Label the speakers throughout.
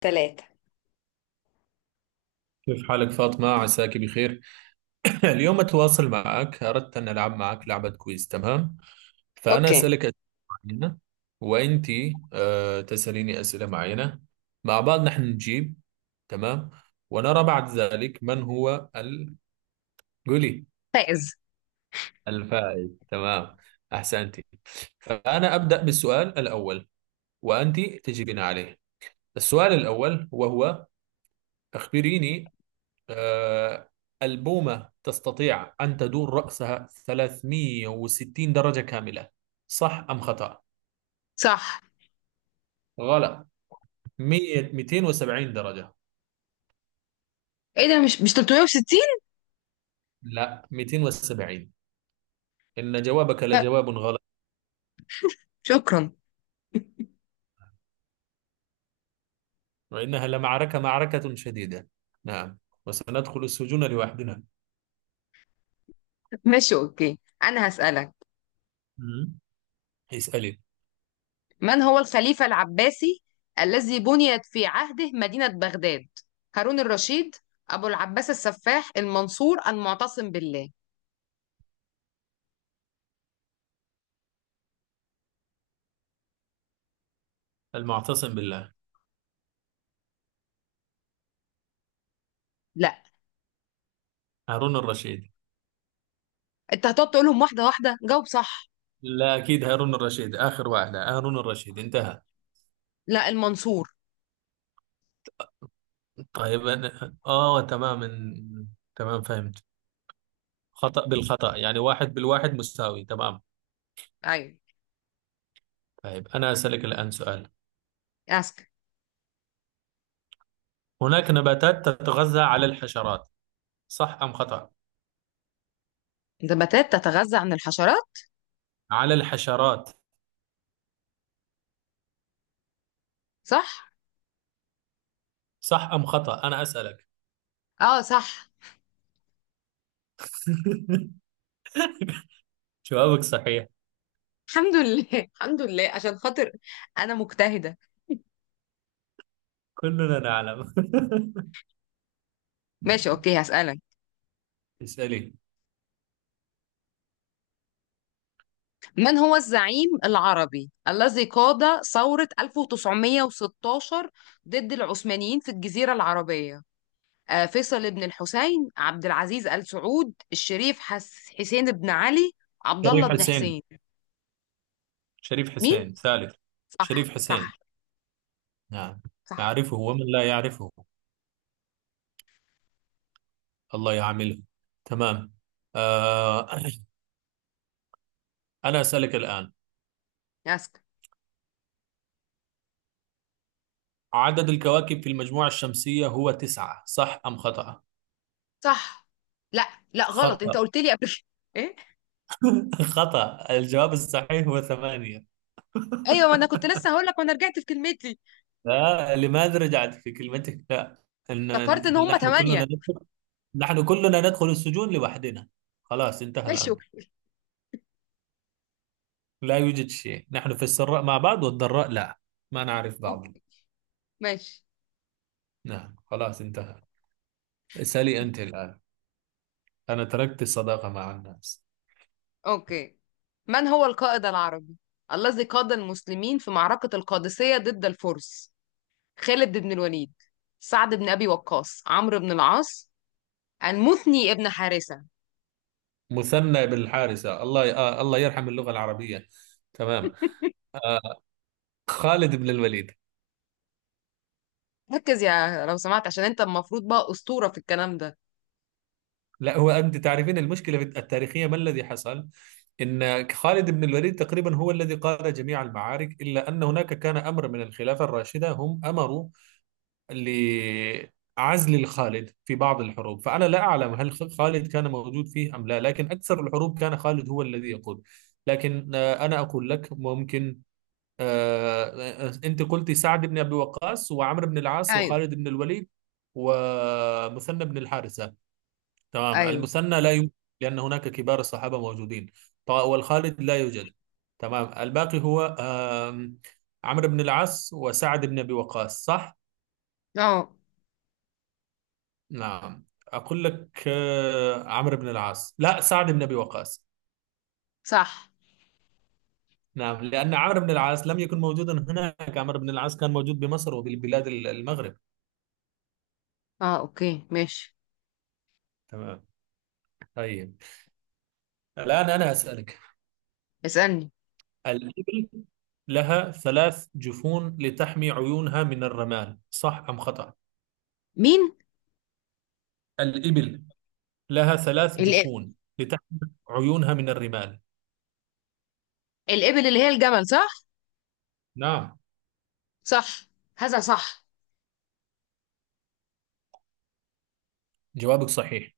Speaker 1: تلاتة.
Speaker 2: كيف حالك فاطمة عساك بخير. اليوم أتواصل معك، أردت أن ألعب معك لعبة كويز، تمام؟ فأنا
Speaker 1: اوكي.
Speaker 2: أسألك أسئلة معينة، وأنت تسأليني أسئلة معينة، مع بعض نحن نجيب، تمام، ونرى بعد ذلك من هو قولي الفائز. تمام، أحسنتي. فأنا أبدأ بالسؤال الأول وأنت تجيبين عليه. السؤال الأول وهو أخبريني، آه، البومة تستطيع أن تدور رأسها 360 درجة كاملة، صح أم خطأ؟
Speaker 1: صح.
Speaker 2: غلط، 100 270 درجة.
Speaker 1: ايه ده مش 360.
Speaker 2: لا، 270. إن جوابك لجواب غلط،
Speaker 1: شكرا.
Speaker 2: وإنها لمعركة معركة شديدة. نعم، وسندخل السجون لوحدنا.
Speaker 1: ماشي اوكي، انا هسألك:
Speaker 2: مم. اسألي.
Speaker 1: من هو الخليفة العباسي الذي بنيت في عهده مدينة بغداد؟ هارون الرشيد، ابو العباس السفاح، المنصور، المعتصم بالله.
Speaker 2: المعتصم بالله.
Speaker 1: لا.
Speaker 2: هارون الرشيد.
Speaker 1: انت هتقعد تقولهم واحدة واحدة، جاوب صح.
Speaker 2: لا أكيد هارون الرشيد، آخر واحدة هارون الرشيد، انتهى.
Speaker 1: لا، المنصور.
Speaker 2: طيب، أنا آه تمام، تمام فهمت. خطأ بالخطأ يعني، واحد بالواحد، مساوي، تمام.
Speaker 1: ايوه.
Speaker 2: طيب أنا أسألك الآن سؤال.
Speaker 1: اسكت.
Speaker 2: هناك نباتات تتغذى على الحشرات، صح أم خطأ؟
Speaker 1: نباتات تتغذى عن الحشرات؟
Speaker 2: على الحشرات.
Speaker 1: صح.
Speaker 2: صح أم خطأ، أنا أسألك.
Speaker 1: اه صح.
Speaker 2: جوابك صحيح.
Speaker 1: الحمد لله. الحمد لله عشان خاطر انا مجتهدة.
Speaker 2: كلنا نعلم.
Speaker 1: ماشي اوكي، هسألك:
Speaker 2: اسألي.
Speaker 1: من هو الزعيم العربي الذي قاد ثورة 1916 ضد العثمانيين في الجزيرة العربية؟ فيصل بن الحسين، عبد العزيز آل سعود، الشريف حسين بن علي، عبد الله
Speaker 2: شريف
Speaker 1: بن
Speaker 2: حسين،
Speaker 1: حسين.
Speaker 2: شريف
Speaker 1: مين؟
Speaker 2: حسين ثالث.
Speaker 1: صح
Speaker 2: شريف حسين،
Speaker 1: صح
Speaker 2: نعم.
Speaker 1: صح.
Speaker 2: يعرفه ومن لا يعرفه، الله يعامله. تمام، آه أنا أسألك الآن،
Speaker 1: ياسك.
Speaker 2: عدد الكواكب في المجموعة الشمسية هو تسعة، صح أم خطأ؟
Speaker 1: صح. لا. لا غلط،
Speaker 2: خطأ.
Speaker 1: انت قلت لي قبل كده. ايه.
Speaker 2: خطأ، الجواب الصحيح هو ثمانية.
Speaker 1: ايوه، ما انا كنت لسه هقول لك وانا رجعت في كلمتي.
Speaker 2: لا، لماذا رجعت في كلمتك؟ لا، إن
Speaker 1: افتكرت ان هم
Speaker 2: نحن كلنا
Speaker 1: ثمانية.
Speaker 2: ندخل نحن كلنا ندخل السجون لوحدنا، خلاص انتهى
Speaker 1: ماشي
Speaker 2: الأمر.
Speaker 1: اوكي.
Speaker 2: لا يوجد شيء، نحن في السراء مع بعض والضراء لا، ما نعرف بعض.
Speaker 1: أوكي. ماشي
Speaker 2: نعم، خلاص انتهى. اسألي أنت الآن، أنا تركت الصداقة مع الناس.
Speaker 1: أوكي. من هو القائد العربي الذي قاد المسلمين في معركة القادسية ضد الفرس؟ خالد بن الوليد، سعد بن أبي وقاص، عمرو بن العاص، المثني ابن حارثة.
Speaker 2: مثنى بالحارثة، الله، آه الله يرحم اللغة العربية. تمام، آه، خالد بن الوليد.
Speaker 1: ركز يا لو سمحت، عشان انت المفروض بقى أسطورة في الكلام ده.
Speaker 2: لا، هو أنت تعرفين المشكلة التاريخية، ما الذي حصل؟ إن خالد بن الوليد تقريبا هو الذي قاد جميع المعارك، إلا أن هناك كان أمر من الخلافة الراشدة، هم أمروا لعزل الخالد في بعض الحروب، فأنا لا أعلم هل خالد كان موجود فيه أم لا، لكن أكثر الحروب كان خالد هو الذي يقود. لكن أنا أقول لك ممكن، آه، أنت قلتي سعد بن أبي وقاص وعمرو بن العاص
Speaker 1: ايوه.
Speaker 2: وخالد بن الوليد ومثنى بن الحارثة. تمام،
Speaker 1: ايوه.
Speaker 2: المثنى لا يوجد، لأن هناك كبار الصحابة موجودين. والخالد لا يوجد. تمام، الباقي هو عمرو بن العاص وسعد بن أبي وقاص، صح؟
Speaker 1: اه.
Speaker 2: نعم، أقول لك، عمرو بن العاص لا، سعد بن أبي وقاص.
Speaker 1: صح.
Speaker 2: نعم، لأن عمرو بن العاص لم يكن موجودا هناك، عمرو بن العاص كان موجود بمصر وبالبلاد المغرب.
Speaker 1: اه اوكي ماشي.
Speaker 2: تمام. طيب، الآن أنا أسألك،
Speaker 1: اسألني.
Speaker 2: الإبل لها ثلاث جفون لتحمي عيونها من الرمال، صح أم خطأ؟
Speaker 1: مين؟
Speaker 2: الإبل لها ثلاث
Speaker 1: الإب-
Speaker 2: جفون لتحمل عيونها من الرمال.
Speaker 1: الإبل اللي هي الجمل، صح؟
Speaker 2: نعم،
Speaker 1: صح. هذا صح.
Speaker 2: جوابك صحيح.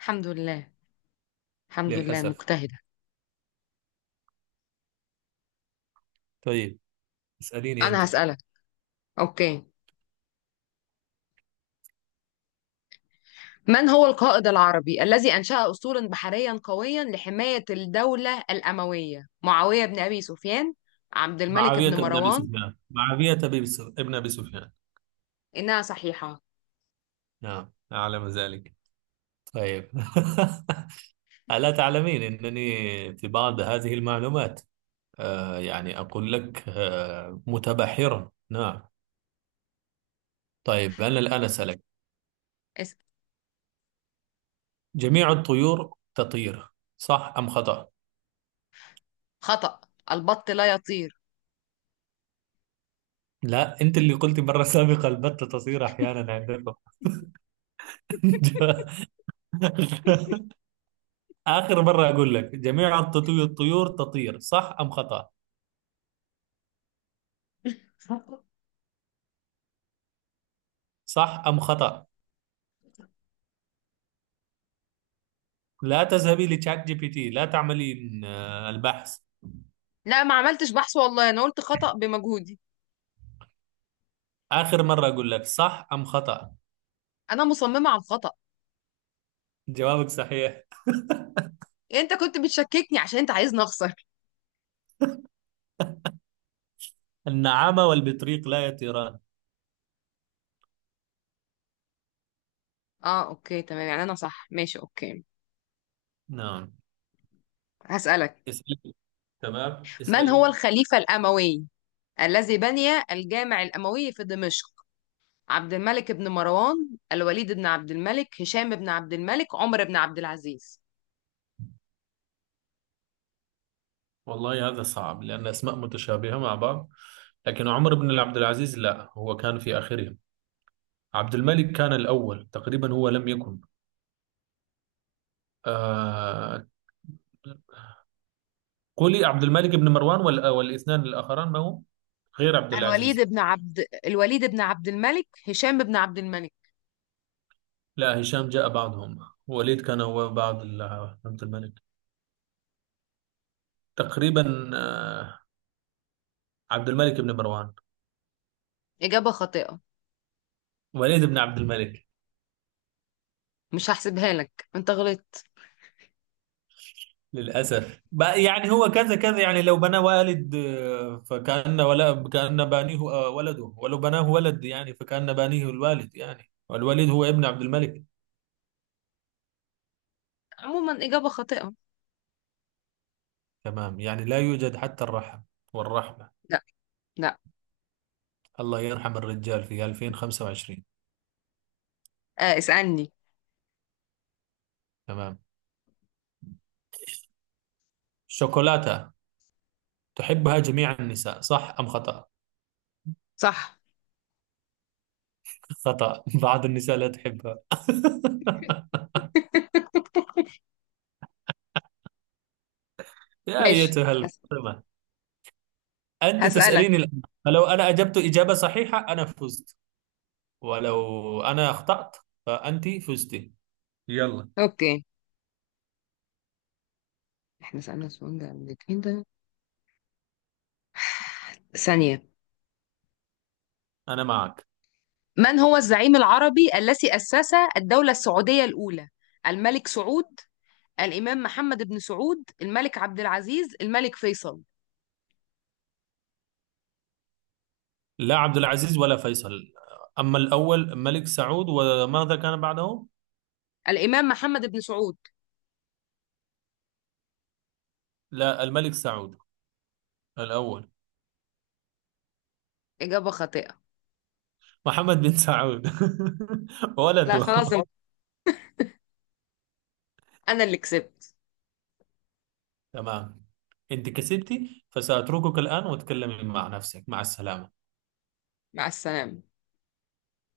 Speaker 1: الحمد لله. الحمد لله
Speaker 2: للأسف.
Speaker 1: مجتهدة.
Speaker 2: طيب، اسأليني أنت.
Speaker 1: أنا هسألك. أوكي. من هو القائد العربي الذي أنشأ أسطولا بحريا قويا لحماية الدولة الأموية؟ معاوية بن أبي سفيان، عبد الملك
Speaker 2: معاوية
Speaker 1: بن
Speaker 2: بن أبي
Speaker 1: مروان.
Speaker 2: سفيان، معاوية بن ابن أبي سفيان.
Speaker 1: إنها صحيحة.
Speaker 2: نعم، أعلم ذلك. طيب، ألا تعلمين أنني في بعض هذه المعلومات، آه يعني أقول لك آه متبحرا، نعم. طيب أنا الآن أسألك،
Speaker 1: اس-
Speaker 2: جميع الطيور تطير، صح أم خطأ؟
Speaker 1: خطأ، البط لا يطير.
Speaker 2: لا، أنت اللي قلت مرة سابقة البتة تطير أحيانا عندكم. آخر مرة أقول لك، جميع الطيور تطير، صح أم خطأ؟ صح أم خطأ؟ لا تذهبي لتشات جي بي تي، لا تعملين البحث.
Speaker 1: لا ما عملتش بحث والله، أنا قلت خطأ بمجهودي.
Speaker 2: آخر مرة أقول لك، صح أم خطأ؟
Speaker 1: أنا مصممة على الخطأ.
Speaker 2: جوابك صحيح،
Speaker 1: أنت كنت بتشككني عشان أنت عايزني أخسر.
Speaker 2: النعامة والبطريق لا يطيران.
Speaker 1: أه أوكي تمام، يعني أنا صح، ماشي أوكي.
Speaker 2: نعم،
Speaker 1: هسألك:
Speaker 2: اسألي. تمام،
Speaker 1: من هو
Speaker 2: اسألي.
Speaker 1: الخليفة الأموي الذي بني الجامع الأموي في دمشق؟ عبد الملك بن مروان، الوليد بن عبد الملك، هشام بن عبد الملك، عمر بن عبد العزيز.
Speaker 2: والله هذا صعب، لأن أسماء متشابهة مع بعض. لكن عمر بن عبد العزيز لا، هو كان في آخرهم. عبد الملك كان الأول تقريبا، هو لم يكن، آه قولي عبد الملك بن مروان والاثنان الآخران ما هو غير عبد
Speaker 1: الوليد
Speaker 2: العزيز.
Speaker 1: بن عبد الوليد بن عبد الملك، هشام بن عبد الملك.
Speaker 2: لا، هشام جاء بعدهم، وليد كان هو بعد عبد الملك تقريبا. عبد الملك بن مروان.
Speaker 1: إجابة خاطئة.
Speaker 2: وليد بن عبد الملك.
Speaker 1: مش هحسبها لك، انت غلطت.
Speaker 2: للأسف بقى، يعني هو كذا كذا، يعني لو بنى والد، فكأن ولا كأن بانيه، ولده، ولو بناه ولد يعني فكأن بانيه الوالد، يعني والوليد هو ابن عبد الملك.
Speaker 1: عموما إجابة خاطئة.
Speaker 2: تمام، يعني لا يوجد حتى الرحم والرحمة،
Speaker 1: لا. لا.
Speaker 2: الله يرحم الرجال في 2025.
Speaker 1: آه اسألني.
Speaker 2: تمام، شوكولاتة تحبها جميع النساء، صح أم خطأ؟
Speaker 1: صح.
Speaker 2: خطأ، بعض النساء لا تحبها. يا
Speaker 1: ماشي.
Speaker 2: أيتها الفاطمة، أنت
Speaker 1: هسألك.
Speaker 2: تسأليني الآن، فلو أنا أجبت إجابة صحيحة أنا فزت، ولو أنا أخطأت فأنت فزتي. يلا،
Speaker 1: اوكي. احنا سألنا السؤال ده قبل كده. ثانية.
Speaker 2: أنا معك.
Speaker 1: من هو الزعيم العربي الذي أسس الدولة السعودية الأولى؟ الملك سعود، الإمام محمد بن سعود، الملك عبد العزيز، الملك فيصل.
Speaker 2: لا عبد العزيز ولا فيصل، أما الأول ملك سعود، وماذا كان بعده؟
Speaker 1: الإمام محمد بن سعود.
Speaker 2: لا، الملك سعود الأول.
Speaker 1: إجابة خاطئة.
Speaker 2: محمد بن سعود،
Speaker 1: لا
Speaker 2: ولده.
Speaker 1: خلاص، أنا أنا اللي كسبت.
Speaker 2: تمام، أنت كسبتي، فسأتركك الآن وتكلمي مع نفسك، مع السلامة.
Speaker 1: مع السلامة.